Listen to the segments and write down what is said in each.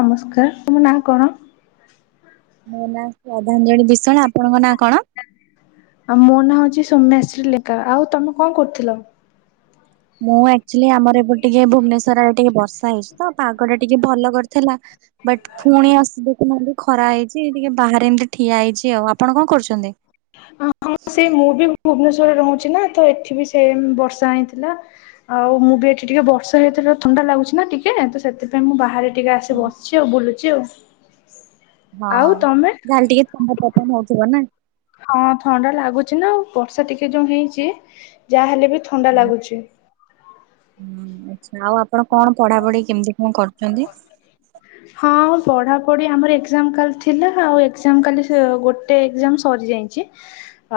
ନମସ୍କାର, ତମ ନା କଣ? ମୋ ନାଁ ଶ୍ରଦ୍ଧାଞ୍ଜଳି ବିଶାଳ। ଆପଣଙ୍କ ନା କଣ? ମୋ ନାଁ ହଉଛି ସୌମ୍ୟାଶ୍ରୀ ଲେଙ୍କା। ଆଉ ତମେ କଣ କରୁଥିଲ? ମୁଁ ଆକ୍ଚୁଆଲି ଆମର ଏ ଟିକେ ଭୁବନେଶ୍ୱର ଆରେ ଟିକେ ବର୍ଷା ହେଇଛି ତ ପାଗ ଟିକେ ଭଲ କରିଥିଲା ବଟ୍ ପୁଣି ଆସ ଦେଖନାଲି ଖରା ହେଇଛି ଟିକେ ବାହାରେ ଏମିତି ଠିଆ ହେଇଛି ଆଉ। ଆପଣ କଣ କରୁଛନ୍ତି? ହଁ, ସେ ମୁଁ ବି ଭୁବନେଶ୍ଵରରେ ରହୁଛି ନା ତ ଏଠି ବି ସେମ ବର୍ଷା ହେଇଥିଲା। ଆଉ ମୁଁ ବି ଏଠି ଟିକେ ବର୍ଷ ହେଇଥ ଥଣ୍ଡା ଲାଗୁଛି ନା ଟିକେ ତ ସେଥିପାଇଁ ମୁଁ ବାହାରେ ଟିକେ ଆସି ବସିଛି ଆଉ ବୁଲୁଛି ଆଉ। ହଁ ଆଉ ତମେ? ଯାହାଲେ ଟିକେ ଥଣ୍ଡା ପତନ ହଉଥିବ ନା। ହଁ, ଥଣ୍ଡା ଲାଗୁଛି ନା ଆଉ ବର୍ଷା ଟିକେ ଯୋଉ ହେଇଛି। ଯାହାହଲେ ବି ଥଣ୍ଡା ହୁଁ ଲାଗୁଛି। ଆଉ ଆପଣ କଣ ପଢାପଢି କେମିତି କଣ କରୁ? ହ [unintelligible] ହଁ, ପଢାପଢି ଆମର ଏଗଜାମ କାଲି ଥିଲା ଆଉ ଏଗଜାମ କାଲି ଗୋ ଗଟେ ଏକ୍ଜାମ ସରିଯାଇଛି।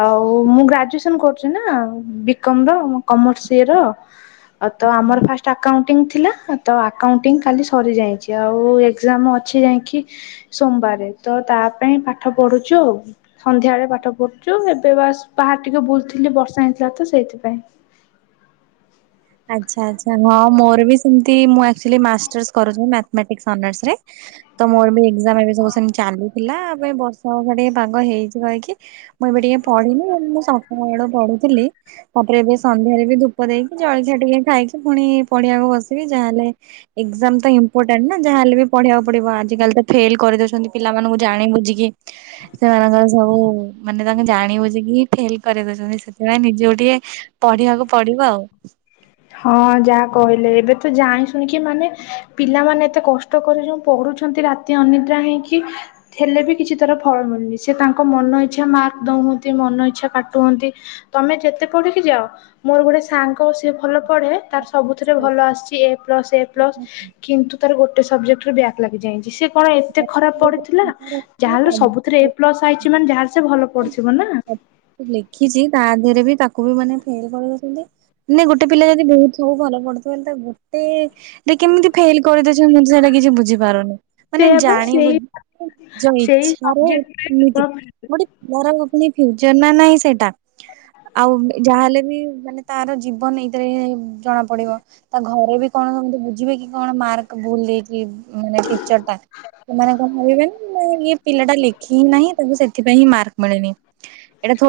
ଆଉ ମୁଁ ଗ୍ରାଜୁଏସନ କରୁଛି ନା ବିକମ ର କମର୍ସ ଇ ର। ତ ଆମର ଫାଷ୍ଟ ଆକାଉଣ୍ଟ ଥିଲା। ତ ଆକାଉଣ୍ଟ କାଲି ସରିଯାଇଛି। ଆଉ ଏକ୍ଜାମ ଅଛି ଯାଇକି ସୋମବାରେ ତ ତା ପାଇଁ ପାଠ ପଢୁଛୁ ଆଉ। ସନ୍ଧ୍ୟାବେଳେ ପାଠ ପଢ଼ୁଛୁ ଏବେ ବାସ ବାହାର ଟିକେ ବୁଲଥିଲି ବର୍ଷା ହେଇଥିଲା ତ ସେଇଥିପାଇଁ। ଆଚ୍ଛା ଆଚ୍ଛା, [unintelligible] ହଁ ମୋର ବି ସେମତି ମୁଁଚୁ ମାର୍ସ କରୁଛି ମଥମଟିକସ ଅନର୍ସରେ ତ ମୋର ବି ଏଜାମ ଏବେ ସବୁ ସାଙ୍ଗେ ଚାଲିୁଥିଲା ଆ ପାଇଁ ବର୍ଷା ବର୍ଷା ଟିକେ ପାଗ ହେଇଛି କହିକି। ମୁଁ ଏବେ ଟିକେ ପଢିନି ମୁଁ ସକା ବଳୁ ପଢୁଥିଲି ତାପରେ ଏବେ ସନ୍ଧ୍ୟାରେ ବି ଧୂପ ଦେଇକି ଜଳଖିଆ ଟିକେ ଖାଇକି ପୁଣି ପଡିଆକୁ ବସିବି। ଯାହାହେଲେ ଏକ୍ଜାମ ତ ଇମ୍ପୋର୍ଟାଣ୍ଟ ନା ଯାହାହ ହେଲେ ବି ପଢିବାକୁ ପଡିବ ଆଜିକାଲି ତ ଫେଲ କରିଦ ଦେଉଛନ୍ତି ପିଲାମାନଙ୍କୁ ଜାଣି ବୁଝିକି। ସେମାନଙ୍କର ସବୁ ମାନେ ତାଙ୍କୁେ ଜାଣିବୁଝ କି ହଁ ଫେଲ କରିଦଉଛନ୍ତି ସେଥିପାଇଁ ନିଜେ ଗ ଟିକେ ପଢିବାକୁ ପଡିବ ଆଉ ହଁ ଯାହା କହିଲେ ଏବେ ତ ଜାଣି ଶୁଣିକି ମାନେ ପିଲାମାନୋନ ଏତେ କଷ୍ଟ କଷ୍ଟ କରି ଯୋଉ ପଢୁଛନ୍ତି ରାତି ଅନିଦ୍ରା ହେଇକି ହେଲେ ବି କିଛି ତଥର ଫଳ ମିଳୁନି ସେ ତାଙ୍କ ମନ ଇଚ୍ଛା ମାର୍କ ଦଉ ହଅନ୍ତି ମନଇଚ୍ଛା କାଟୁ ହନ୍ତି ତମେ ଯେତେ ପଢିକି ଯାଅ ମୋର ଗୋଟେ ସାଙ୍ଗ ସିଏ ଭଲ ପଢ଼େ ତାର ସବୁଥିରେ ଭଲ ଆସିଛି ଏ ପ୍ଲସ୍ ଏ ପ୍ଲସ୍ କିନ୍ତୁ ତାର ଗୋଟେ ଗୋଟ ସବଜେକ୍ଟ ବ୍ୟାକ୍ ଲାଗିଯାଇଛି ସେ କଣ ଏତେ ଖରାପ ପଡିଥିଲା ଯାହେଲେ ସବୁଥିରେ ଏ ପ୍ଲସ ଆଇଛି ସେମାନେ ଯାହାର ସେ ଭଲ ପଡଥିବ ନା ଲେଖିଛି ତା ଦେହରେ ବି ତାକୁ ବି ମାନେ ଫେଲ କରିଉଛନ୍ତି ନ ଗୋଟେ ପିଲା ଯଦି ବହୁତ ସବୁ ଭଲ ପଡୁଥିବ ବଲେ ଗୋଟେ ଯେ କେମିତି ଫେଲ କରିଦେଇଉଛନ୍ତି ମୁଁ ସେଇଟା କିଛି ବୁଝିପାରୁନି ମାନେ ସେୟା ବା ସେଇ ଜାଣିବୁଝ ସେଇ ଇଚଛାରେ ସବଜେକ୍ଟରେ କେମିତି କେବଳ ଗୋଟେ ମର ଫଚର ନା ନହିଁ ସେଇଟା ଆଉ ଯାହାହେଲେ ବି ମାନେ ତାର ଜୀବନ ଏଇଥିରେ ଜଣା ପଡିବ ତା ଘରେ ବି କଣ ସେ ବୁଝିବେ କି କଣ ମାର୍କ ଭୁଲ ଦେଇକ ମାନେ ପିକଚର ଟା ସେମାନେ ହିବେ ନା ମ ଇଏ ପିଲା ଟା ଲେଖି ହିଁ ନାହିଁ ତାକୁ ସେଥିପାଇଁ ହିଁ ମାର୍କ ମିଳେନି।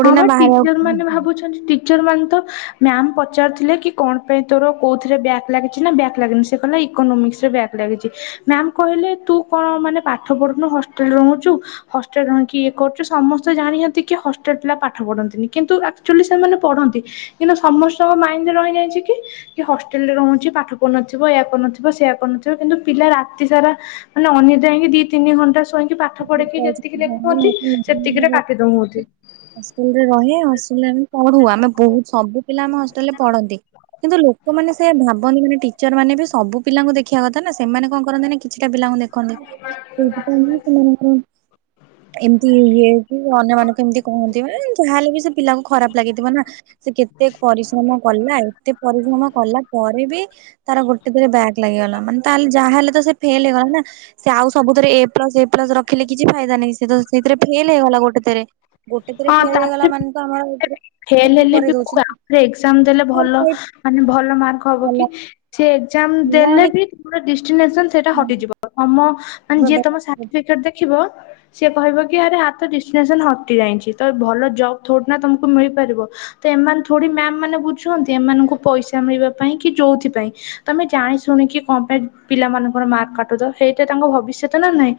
ହଁ, ଆମର ଟିଚର ମାନେ ଭାବୁଛନ୍ତି ମାନେ ତ ମ୍ୟାାମ ପଚାରୁଥିଲେ କି କଣ ପାଇଁ ତୋର କୋଉଥିରେ ବ୍ୟାଗ ଲାଗିଛି ନା ବ୍ୟାଗ ଲାଗନି? ସେ କଲା ଇକୋନୋମିକ୍ସ ରେ ବ୍ୟାଗ ଲାଗିଛି ମ୍ୟାାମ କହିଲେ ତୁ କଣ ମାନେ ପାଠ ପଢୁନୁ ହଷ୍ଟେଲ ରହୁଛୁ ହଷ୍ଟେଲ ରଣି ଇଏ କରୁଛ ସମସ୍ତେ ଜାଣିଛନ୍ତି କି ପାଠ ପଢନ୍ତିନି କିନ୍ତୁ ଆକ୍ଚୁଆଲି ସେମାନେ ପଢନ୍ତି କିନ୍ତୁ ସମସ୍ତଙ୍କ ମାଇଣ୍ଡରେ ରହିଯାଇଛି କି କି ହଷ୍ଟେଲ ରେ ରହୁଛି ପାଠ ପଢୁନଥିବ ଏୟ କରୁନଥିବ ସେୟଆ କରୁନଥିବ କିନ୍ତୁ ପିଲା ରାତି ସାରା ମାନେ ଅନ୍ୟ ଯାଇକି ଦି ତିନି ଘଣ୍ଟା ସ ପାଠ ପଢକି ଯେତିକି ଲେଖୁନ୍ତି ସେତିକି ରେ କାଟି ଦଉନ୍ତି ହଷ୍ଟେଲରେ ରହେ ହଷ୍ଟେଲରେ ଆମେ ପଢୁ ଆମେ ବହୁ ସବୁ ପିଲା ଆମ ହଷ୍ଟେଲରେ ପଢନ୍ତି କିନ୍ତୁ ଲୋକମାନେ ସେ ଭାବନ୍ତି ମାନେ ଟିଚର ମାନେ ବି ସବୁ ପିଲାଙ୍କୁ ଦେଖିବା କଥା ନା ସେମାନେ କଣ କରନ୍ତି ନା କିଛିଟା ପିଲାଙ୍କୁ ଦେଖ କ କେ ସେ ମ ଏମିତି ଇଏ ଅନ୍ୟମାନାନଙ୍କୁ ଏମିତି କହନ୍ତି ମ ଯାହାହେଲେ ବି ସେ ପିଲାକୁ ଖରାପ ଲାଗିଥିବ ନା ସେ କେତେ ପରିଶ୍ରମ କଲା ଏତେ ପରିଶ୍ରମ କଲା ପରେ ବି ତାର ଗୋଟେ ଦରେ ବ୍ୟାଗ୍ ଲାଗିଗଲା ମାନେ ତାହେଲେ ଯାହାହଲେ ତ ସେ ଫେଲ ହେଇଗଲା ନା ସେ ଆଉ ସବୁଥିରେ ଏ ପ୍ଲସ ଏ ପ୍ଲସ ରଖିଲେ କିଛି ଫାଇଦା ନାହିଁ ସେ ତ ସେଇଥିରେ ଫେଲ ହେଇଗଲା ଗୋଟେ ରେ ଗୋଟେ ଥରେ ହଁ ଫେର ତାପରେ ହେଇଗଲା ମାନେ ତ ଆମର ଏଥିରେ ଫେଲ ହେଲେ କରିଦଉଛି ନା। ବିରେ ଏକ୍ଜାମ ଦେଲେ ଭଲ ମାନେ ଭଲ ମାର୍କ ହବ କି? ସେ ଏକ୍ଜାମ ଦେଲେ ବି ପୁରା ଡେଷ୍ଟିନେସନ ସେଇଟା ହଟିଯିବ। ତମ ମାନେ ଯିଏ ତମ ସାର୍ଟିଫିକେଟ ଦେଖ ଖିବ ସେ କହିବ କି ଆରେ ଆର ତ ଡିଷ୍ଟିନେସନ ହଟି ଯାଇଛି ତ ଭଲ ଜବ୍ ଥୋଡି ନା ତମ କୁ ମିଳିପାରିବ। ତ ଏମାନେ ଥୋଡ଼ି ମ୍ୟାମ ମାନେ ବୁଝୁଛନ୍ତି ଏମାନଙ୍କୁ ପଇସା ମିଳିବା ପାଇଁ କି ଯୋଉଥି ପାଇଁ ତମେ ଜାଣି ଶୁଣିକି କଣ ପାଇଁ ପିଲାମାନଙ୍କ ର ମାର୍କ କାଟୁଛ ସେଇଟା ତାଙ୍କ ଭବିଷ୍ୟତ ନା ନାହିଁ।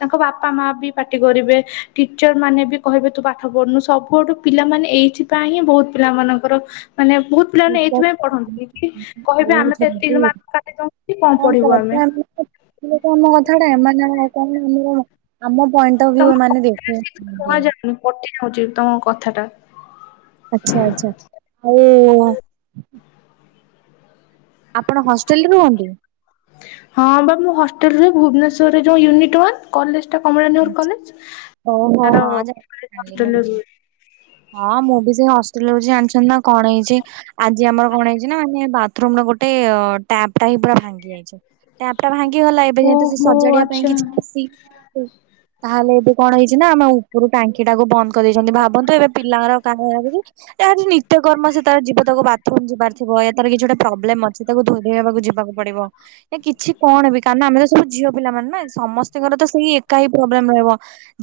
ତାଙ୍କ ବାପା ମା ବି ପାଟି କରିବେ ଟିଚର ମାନେ ବି କହିବେ ତୁ ପାଠ ପଢୁନୁ ସବୁଆଠୁ ପିଲାମାନେ। ଏଇଥିପାଇଁ ହିଁ ବହୁତ ପିଲା ମାନଙ୍କର ମାନେ ବହୁତ ପିଲାମାନେ ଏଇଥିପାଇଁ ପଢନ୍ତିନି କି କହିବେ ଆମେ ତ ଏତିକି ମାର୍କ କାଟି [unintelligible] କଣ ପଢିବୁ ଆମେ। [unintelligible] ପଏଣ୍ଟ ଅଫ ଭ୍ୟୁ ତମ କଥାଟା ମାନେ। ଶୁଣା [unintelligible] ଯାଉନି କଟି ଯାଉଛି ତମ କଥା ଟା। ଆଛା ଆଛା ହଉ। ଆପଣ ହଷ୍ଟେଲରେ ରୁହନ୍ତି। ହଁ ବା ମୁ ହଷ୍ଟେଲରେ ଭୁବନେଶ୍ୱରରେ ଯେଉଁ ୟୁନିଟ୍ ୱାନ୍। କଲେଜ ଟା କମଳା ନେହୁର ଆଚ୍ଛା। କଲେଜ ଓହୋ ତାର ହଁ [unintelligible] ଜାଣିଲି ମୁଁ ହଷ୍ଟେଲ ରେ ବୁଝିଲି। ରୁହେ। ହଁ ମୁଁ ବି ସେଇ ହଷ୍ଟେଲ ରହୁଛି ଜାଣିଛନ୍ତି ନା କଣ ହେଇଛି ଆଜି ଆମର କଣ ହେଇଛି ନା ଆମେ ବାଥରୁମ ଗୋଟେ ଟାପ ଟା ହିଁ ପୁରା ଭାଙ୍ଗି ଯାଇଛି। ଟାପ ଟା ଭାଙ୍ଗି ଗଲା ଏବେ ଯେମେୁ ସେ ଓହୋ ସଜାଡିବା ପାଇଁ ଆଚ୍ଛା। କିଛି ଆସି ତାହେଲେ ଏବେ କଣ ହେଇଛି ନା ଆମ ଉପରୁ ଟାଙ୍କି ଟାକୁ ବନ୍ଦ କରିଦେଇଛନ୍ତି ଭାବନ୍ତୁ ଏବେ ପିଲାଙ୍କର କ। [inaudible] ଏ ଆଜି ନିତ୍ୟକର୍ମ ସେ ତାର ଯିବ ତାକୁ ବାଥରୁମ ଯିବାର ଥିବ ୟା ତାର କିଛି ଗୋଟେ ପ୍ରୋବଲେମ୍ ଅଛି। ତାକୁ ଧୋଇ ଧେଇ ହେବାକୁ ଯିବାକୁ ପଡିବ। ଏ କିଛି କଣ ବି କାରଣ ଆମେ ତ ସବୁ ଝିଅ ପିଲାମାନେ ନା ସମସ୍ତଙ୍କର ତ ସେଇ ଏକା ହିଁ ପ୍ରୋବଲେମ୍ ରହିବ।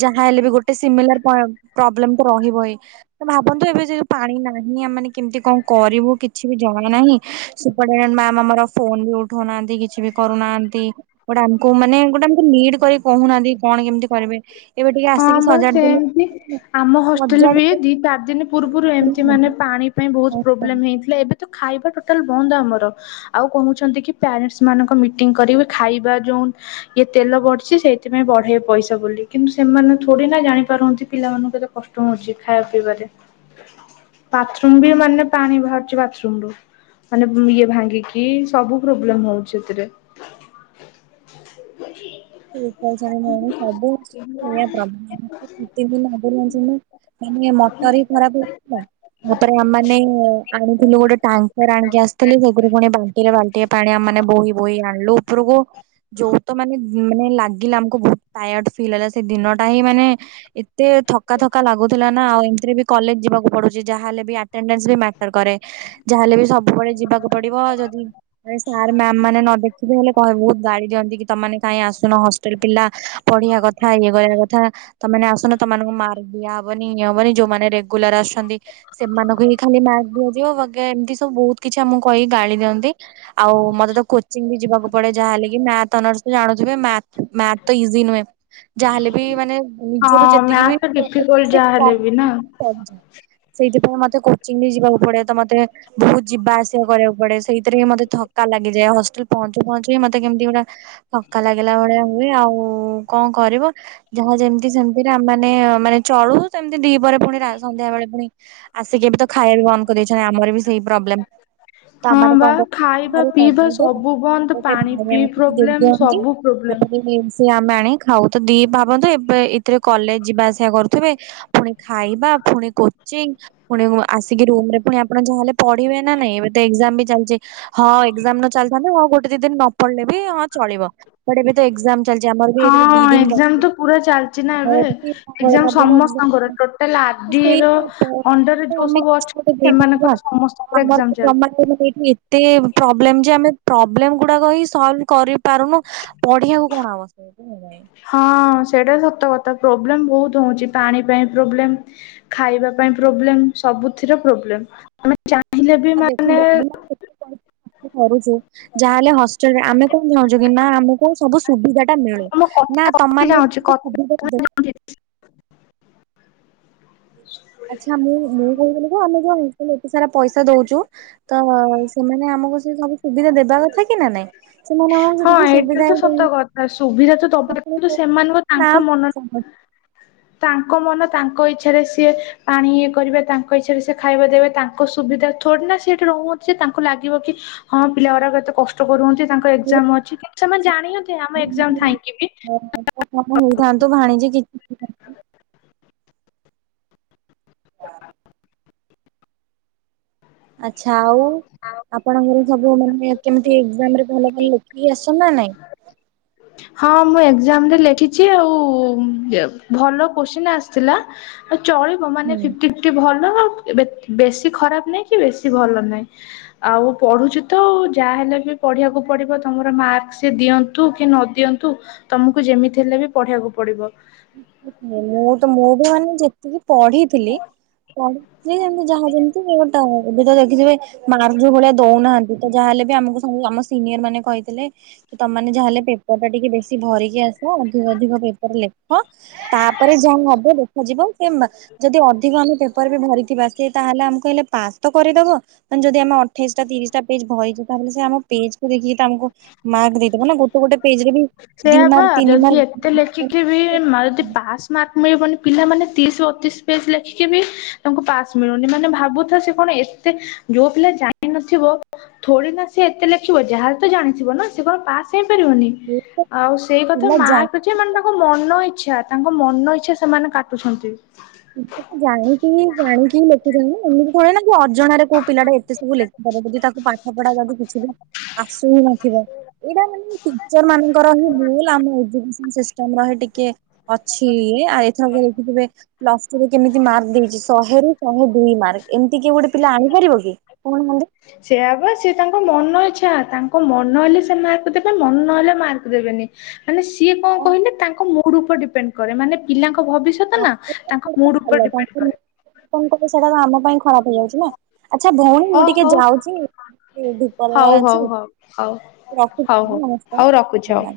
ଯାହାହଲେ ବି ଗୋଟେ ସିମିଲାର ପ୍ର ପ୍ରବ୍ଲେମ ତ ରହିବ ହି। ତ ଭାବନ୍ତୁ ଏବେ ସେ ଯୋଉ ପାଣି ନାହିଁ ଆମେ ମାନେ କେମିତି କଣ କରିବୁ କିଛି ବି ଜଣା ନାହିଁ। ମାମ୍ ଆମର ଫୋନ ବି ଉଠଉନାହାନ୍ତି କିଛି ବି କରୁନାହାନ୍ତି। ଗୋଟେ ଆମକୁ ମାନେ ଗୋଟେ ଆମକୁ ନିଡ଼ି କରିକି କହୁନାହାନ୍ତି କଣ କେମିତି କରିବେ? ଏବେ ଟିକେ ହଁ ଆସିକି ବା ସଜାଡି ଦେଲେ ସେମିତି ଆମ ହଷ୍ଟେଲ ସଜାଡି ବି ଦି ଚାରି ଦିନ ପୂର୍ବରୁ ଏମିତି ମାନେ ଦେଲେ। ପାଣି ପାଇଁ ବହୁତ ପ୍ରୋବ୍ଲେମ ହେଇଥିଲା ଏବେ ତ ଖାଇବା ଟୋଟାଲ ବନ୍ଦ ଆମର। ଆଉ କହୁଛନ୍ତି କି ପ୍ୟାରେଣ୍ଟସ୍ ମାନଙ୍କ ମିଟିଂ କରିବେ ଖାଇବା ଯୋଉ ଇଏ ତେଲ ବଢିଛି ସେଇଥିପାଇଁ ବଢେଇବେ ପଇସା ବୋଲି କିନ୍ତୁ ସେମାନେ ଥୋଡି ନା ଜାଣିପାରୁନ୍ତି ପିଲାମାନଙ୍କୁ କେତେ କଷ୍ଟ ହଉଛି ଖାଇବା ପିଇବାରେ। ବାଥରୁମ ବି ମାନେ ପାଣି ବାହାରୁଛି ବାଥରୁମ ରୁ। ମାନେ ଇଏ ଭାଙ୍ଗିକି ସବୁ ପ୍ରୋବ୍ଲେମ ହଉଛି ସେଥିରେ। [unintelligible] ସେ ପ୍ରବ୍ଲେମ [unintelligible] ନା ମାନେ ମଟର ବି ଖରାପ ହେଇଥିଲା। ତାପରେ ଆମମାନେ ଆଣିଥିଲୁ ଗୋଟେ ଟାଙ୍କର ଆଣିକି ଆସିଥିଲେ ସେଥିରୁ ପୁଣି ପା ବାଲ୍ଟି ରେ ବାଲ୍ଟିଏ ପାଣି ଆମ ମାନେ ବୋହି ବୋହି ଆଣିଲୁ ଉପରକୁ ଯୋଉ ତ ମାନେ ମାନେ ଲାଗିଲା ଆମକୁ ବହୁତ ଟାୟାର୍ଡ ଫିଲ୍ ହେଲା ସେ ଦିନଟା ହିଁ ମାନେ। ଏତେ ଥକା ଥକା ଲାଗୁଥିଲା ନା ଆଉ ଏମିତିରେ ବି କଲେଜ ଯିବାକୁ ପଡୁଛି ଯାହାଲେ ବି ଆଟେଣ୍ଡନେସ ବି ମା ଟର କରେ ଯାହାେଲେ ବି ସବୁବେଳେ ଯିବାକୁ ପଡିବ ଯଦି ସାର୍ ମ୍ୟାମ ମାନେ ନ ଦେଖିଲେ ହେଲେ କହିବେ ବହୁତ ଗାଳି ଦିଅନ୍ତି କି ତମେମାନେ ଆସୁନ ହଷ୍ଟେଲ ପିଲା ପଢିବା କଥା ଇଏ କରିବା କଥା। ତମେ ଆସନ ତମମାନଙ୍କୁ ମାର୍କ ଦିଆହବନି ଇଏ ହବନି ଯୋଉମାନେ ରେଗୁଲାର ଆସୁଛନ୍ତି। ସେମାନଙ୍କୁ ହିଁ ଖାଲି ମ୍ୟାକ୍ ଦିଆଯିବ ବଗେ ଏମିତି ସବୁ ବହୁତ କିଛି ଆମକୁ କହିକି ଗାଳି ଦିଅନ୍ତି। ଆଉ ମତେ ତ କୋଚିଂ ବି ଯିବାକୁ ପଡେ ଯାହାହଲେ କି ମ୍ୟାଥ ଅନର୍ସ। ଜାଣୁଥିବେ ମ୍ୟାଥ ମ୍ୟାଥ ତ ଇଜିି ନୁହେଁ। ଯାହାେଲେ ବି ମାନେ ନିଜରୁ ହଁ ଯେତିକି ବି ମ୍ୟାଥ ତ କରଛି ଡିଫିକଲ୍ଟ ସେ ଯାହାହେଲେ ବି ନା ସେଇଥିପାଇଁ ମତେ କୋଚିଂ ବି ଯିବାକୁ ପଡିବ ତ ମତେ ବହୁତ ଯିବା ଆସିବା କରିବାକୁ ପଡେ ସେଇଥିରେ ହ ମତେ ଥକା ଲାଗିଯାଏ ହଷ୍ଟେଲ ପହଞ୍ଚୁ ପହଞ୍ଚୁି ମତେ କେମିତି ଗୁଟା ଥକା ଲାଗିଲା ଭଳିଆ ହୁଏ ଆଉ କଣ କରିବ ଯାହା ଯେମିତି ସେମିତିରେ ମାନେ ମାନେ ଚଳୁ ସେମତି ଦି ପରେ ପୁଣି ସନ୍ଧ୍ୟା ବେଳେ ପୁଣି ଆସିକି ବି ତ ଖାଇବା ବି ବନ୍ଦ କରିଦେଇଛନ୍ତି ଆମର ବି ସେଇ ପ୍ରୋବ୍ଲେମ। ହଁ ତାମାନେ ବା କଣ ଖାଇବା କର ପିଇବା ତା ତୁ ସବୁ ବନ୍ଦ [inaudible] ପାଣି ପିଇ ଭାଇ ପ୍ରୋବ୍ଲେମ ସବୁ ପ୍ରୋବ୍ଲେମ। ତାପରେ ସିଏ ଆମେ ଆଣି ଖାଉ ତ ଦି ଭାବନ୍ତୁ ଏବେ ରେ କଲେଜ ଯିବା ଆସିବା କରୁଥିବେ, ପୁଣି ଖାଇବା, ପୁଣି କୋଚିଂ ପୁଣି ଆସିକି ରୁମ ରେ ପୁଣି ଆପଣ ଯାହାେଲେ ପଢିବେ ନା ନାଇ ଏବେ ତ ଏଜାମ ବି ଚାଲିଛି। ହଁ ଏଜାମ ନ ଚାଲିଥାନ୍ତ ହଁ ଗୋଟେ ଦତିନି ଦିନ ନ ପଡିଲେ ବି ହଁ ଚଳିବ। ବଟ ଚାଲିଛି ଆମର ବି ଏଇ ହଁ ଦି ଦିନ ଏକ୍ଜାମ ତ ପୁରା ଚାଲିଛି ନା ଏବେ। ଏକ୍ଜାମ ମଙ୍ଗଳବାର ସମସ୍ତଙ୍କର ଦିନ ଟୋଟାଲ [inaudible] ଆରଡି ସେଇ ର ଅଣ୍ଡରରେ ଯୋଉ ଆମେ ସବୁ କିଛି ମୋେ ଅଛନ୍ତି ଦେଇପାରିବା ସେମାନଙ୍କର ସମସ୍ତଙ୍କର ଆମର ଏକ୍ଜାମ ତ ଚାଲିଛି। ତମେ ଏଇଠି ପ୍ରୋବ୍ଲେମ ଯେ ଆମେ ପ୍ରୋବ୍ଲେମ ଗୁଡାକ ହ ସଲଭ କରିପାରୁନୁ ପଢିବାକୁ କଣ ଆବଶ୍ୟକତା ନାଇଁ ହଁ ସେଇଟା ସତ କଥା ପ୍ରୋବ୍ଲେମ ବହୁତ ହଉଛି ପାଣି ପାଇଁ ପ୍ରୋବ୍ଲେମ ଖାଇବା ପାଇଁ ପ୍ରୋବ୍ଲେମ ସବୁଥି ପ୍ରବ୍ଲେମ। ଆମେ ଚାହିଁଲେ ବି ଆଉ ଦେଖନ୍ତୁ ମାନେ ଆମେ ମାନେ ଏତେ କରୁଛୁ ଯାହାହେଲେ ହଷ୍ଟେଲରେ ଆମେ କଣ ଚାହୁଁଛୁ କି ନା ଆମ କଣ ସବୁ ସୁବିଧା ଟା ମିଳୁ ଆମ ନା କଥା କଟି ତମ ଯାଉଛି କଥା ସୁବିଧା ଦେଖ ଆଚ୍ଛା ମୁଁ ମୁଁ କହୁ ଥିଲି କଣ ଆମେ କଣ। ଏତେ ସାରା ପଇସା ଦଉଛୁ ତ ସେମାନେ ଆମକୁ ସେ ସବୁ ସୁବିଧା ଦେବା କଥା କି ନା ନାଇଁ। ସେମାନେ ହଁ ଟିକି ଏଇଟା ସୁବିଧା ତ ହେଇ ସତ କଥା ସୁବିଧା ତ ଦବା କିନ୍ତୁ ସେମାନଙ୍କ ତାଙ୍କ ମନ ପାରୁନି। ତାଙ୍କ ମନ ତାଙ୍କ ଇଚ୍ଛାରେ ସିଏ ପାଣି ଇଏ କରିବେ ତାଙ୍କ ଇଚ୍ଛାରେ ସେ ଖାଇବା ଦେବେ ତା। ତାଙ୍କ ସୁବିଧା ଛୋନା ସେଠି ରହୁନ୍ତି ଯେ ତାଙ୍କୁ ଲାଗିବ କି ହଁ ପିଲା ମାନେ କେତେ କଷ୍ଟ। କରୁଛନ୍ତି ତାଙ୍କ ଖର୍ଚ୍ଚ। ଏକ୍ସାମ ଅଛି କିନ୍ତୁ ସେମାନେ ଜାଣି ହନ୍ତେ ଆମ ଏଜାମ ଥାଇଁକି ବି। ତା ମ ହଇ ଥାନ ତ ବାହାଣି ଯେଛି। ଆଚଛା ଆଉ ଆପଣଙ୍କର ସବୁ ମାନେ କେମିତି। ସେ ଏଜାମ ରେ ଭଲ ଭଲ ଲେଖିକି ଆସ ନା ନାଇଁ। ହଁ ମୁଁ ଏକ୍ଜାମରେ ଲେଖିଛି ଆଉ ଭଲ କୋଶ୍ଚିନ୍ ଆସିଥିଲା। ଚଳିବ ମାନେ ହୁଁ। ଫିଫ୍ଟି। ଭଲ ବେଶୀ ଖରାପ ନାଇଁ କି ବେଶୀ ଭଲ ନାହିଁ। ଆଉ ପଢୁଛି ତ ଯାହାହଲେ ବି ପଢିବାକୁ ପଡିବ ତମର ମାର୍କ ସେ ଦିଅନ୍ତୁ କି ନ ଦିଅନ୍ତୁ ତମକୁ ଯେମିତି ହେଲେ ବି ପଢିବାକୁ ପଡିବ। ମୁଁ ତ ମୁଁ ବି ମାନି। ଟି ପଢିଥିଲି ପଢିଥିଲି ଯେମତି ଯାହା ଯେମିତି ଗୋଟେ ଏବେ ତ ଦେଖିଥିବେ। ମାର୍କ ଭଳିଆ ଦଉନାହାନ୍ତି ତ ଯାହା ହେଲେ ବି ଆମକୁୁ। ସିନିୟର ମାନେ କହିଥିଲେ ତମେମାନେ ଯାହାଲେ ପେ ପେପର ଟା ଟିକେ ବେଶୀ ଭରିକି ଆସ ଅଧିକ ଅଧିକ ପେପର ଲେଖ। ତାପରେ ଯାହା ହବ ଦେଖାଯିବ। ସେ ଯଦି ଅଧିକ ଆମେ ପେପର ବି ଭରିଥିବା ସିଏ ତାହେଲେ ଆମକୁ କହିଲେ ପାସ୍ ତ କରିଦବ। ମାନେ ଯଦି ଆମେ ଅଠେଇଶ ଟା ତିରିଶ ଟା ପେଜ ଭରିଛେ ତାହେଲେ ସେ ଆମ ପେଜ କକୁ ଦେଖିକି ତାମକୁ ମାର୍କ ଦେଇଦବ ନା ଗୋଟେ। ଗୋଟେ ପେଜରେ ବି ଦି ମାର୍କ ତିନି ମାର୍କ। ମି ପାସ୍ ମାର୍କ। ମିଳିବନି ପିଲାମାନୋନେ ତିରିଶ ବତିଶ ପେଜ ଲେଖିକି ବି ତାଙ୍କୁ ପାସ୍ ମିଳୁନି ମାନେ ଭାବୁଥା ସେ କଣ ଏତେ। ଯୋଉ ପିଲା ଜାଣିିନଥିବ। ଥୋଡି ନା ସେ ଏତେ ଲେଖିବ ଯାହା ତ ଜାଣିଥିବ ନା ସେ କଣ ପାସ୍ ହେଇପାରିବନି। ସିଏ ତ ଆଉ ସେଇ କଥା ପିଲା ମା। ଜା ସେ ମାନେ ତାଙ୍କ ମନ ଇଚ୍ଛା ତାଙ୍କ ମନ ଇଚ୍ଛା ସେମାନେ କାଟୁଛନ୍ତି। [inaudible] ଜାଣିଶୁଣି ଜାନିକି ଲେଖୁଛନ୍ତି ଏମିତି ଥୋଡି ନା ଯେ ଅଜଣାରେ କୋଉ ପିଲାଟା ଏତେ ସବୁ ଲେଖିପାରିବ ଯଦି ତାକୁ ପା ପାଠ ପଡା ଯଦି କିଛି ବି ଆସୁ ହିଁ ନଥିବ। ଏଇଟା ମାନେ ଟିଚର ମାନଙ୍କର ହିଁ ଭୁଲ ଆମ ଏଜୁକେସନ ସିଷ୍ଟମ ର ହିଁ ଟିକେ। ଅଛି ଆଉ ଏଥରକ ଏଠି କେବେ। ପ୍ଲସ୍ ଟୁରେ କେମିତି ମାର୍କ ଦେଇଛି ଶେରୁ ଶହେ ଦୁଇ ମାର୍କ ଏମିତି କି ଗୋଟେ ପିଲା ଆଣିପାରିବ କି କଣ ମନ୍ତି। ସେୟାବା ସେ ତାଙ୍କ ମନ ଇଚ୍ଛା ତାଙ୍କ ମନ ହେଲେ ସେ ମାର୍କ ଦେବେ ମନ ନହେଲେ ମାର୍କ ଦେବେନି। ମାନେ ସିଏ କଣ କହିଲେ ତାଙ୍କ ମୁଡ ଉପରେ ଡିପେଣ୍ଡ କରେ ମାନେ ପିଲାଙ୍କ ଭବିଷ୍ୟ ଷ୍ୟତ ତାଙ୍କ ମୁଡ ଭଲ ଉପରେ ଡିପେଣ୍ଡ ତାଙ୍କୁ କରେ। କଣ କହଲେ ସେଟା ତ ଆମ ପାଇଁ ଖରାପ ହେଇଯାଉଛି ନା ଆଚ୍ଛା ଭଉଣୀ ଓ ମୁଁ ଟିକେ ହଉ ଯାଉଛି। ଧୂପ ହଉ ଦେବାର ଅଛି ହଉ ହଉ ହଉ ରଖୁ ହଉ ହଉ ହଉ ରଖୁଛି ହଉ। ନମସ୍କାର।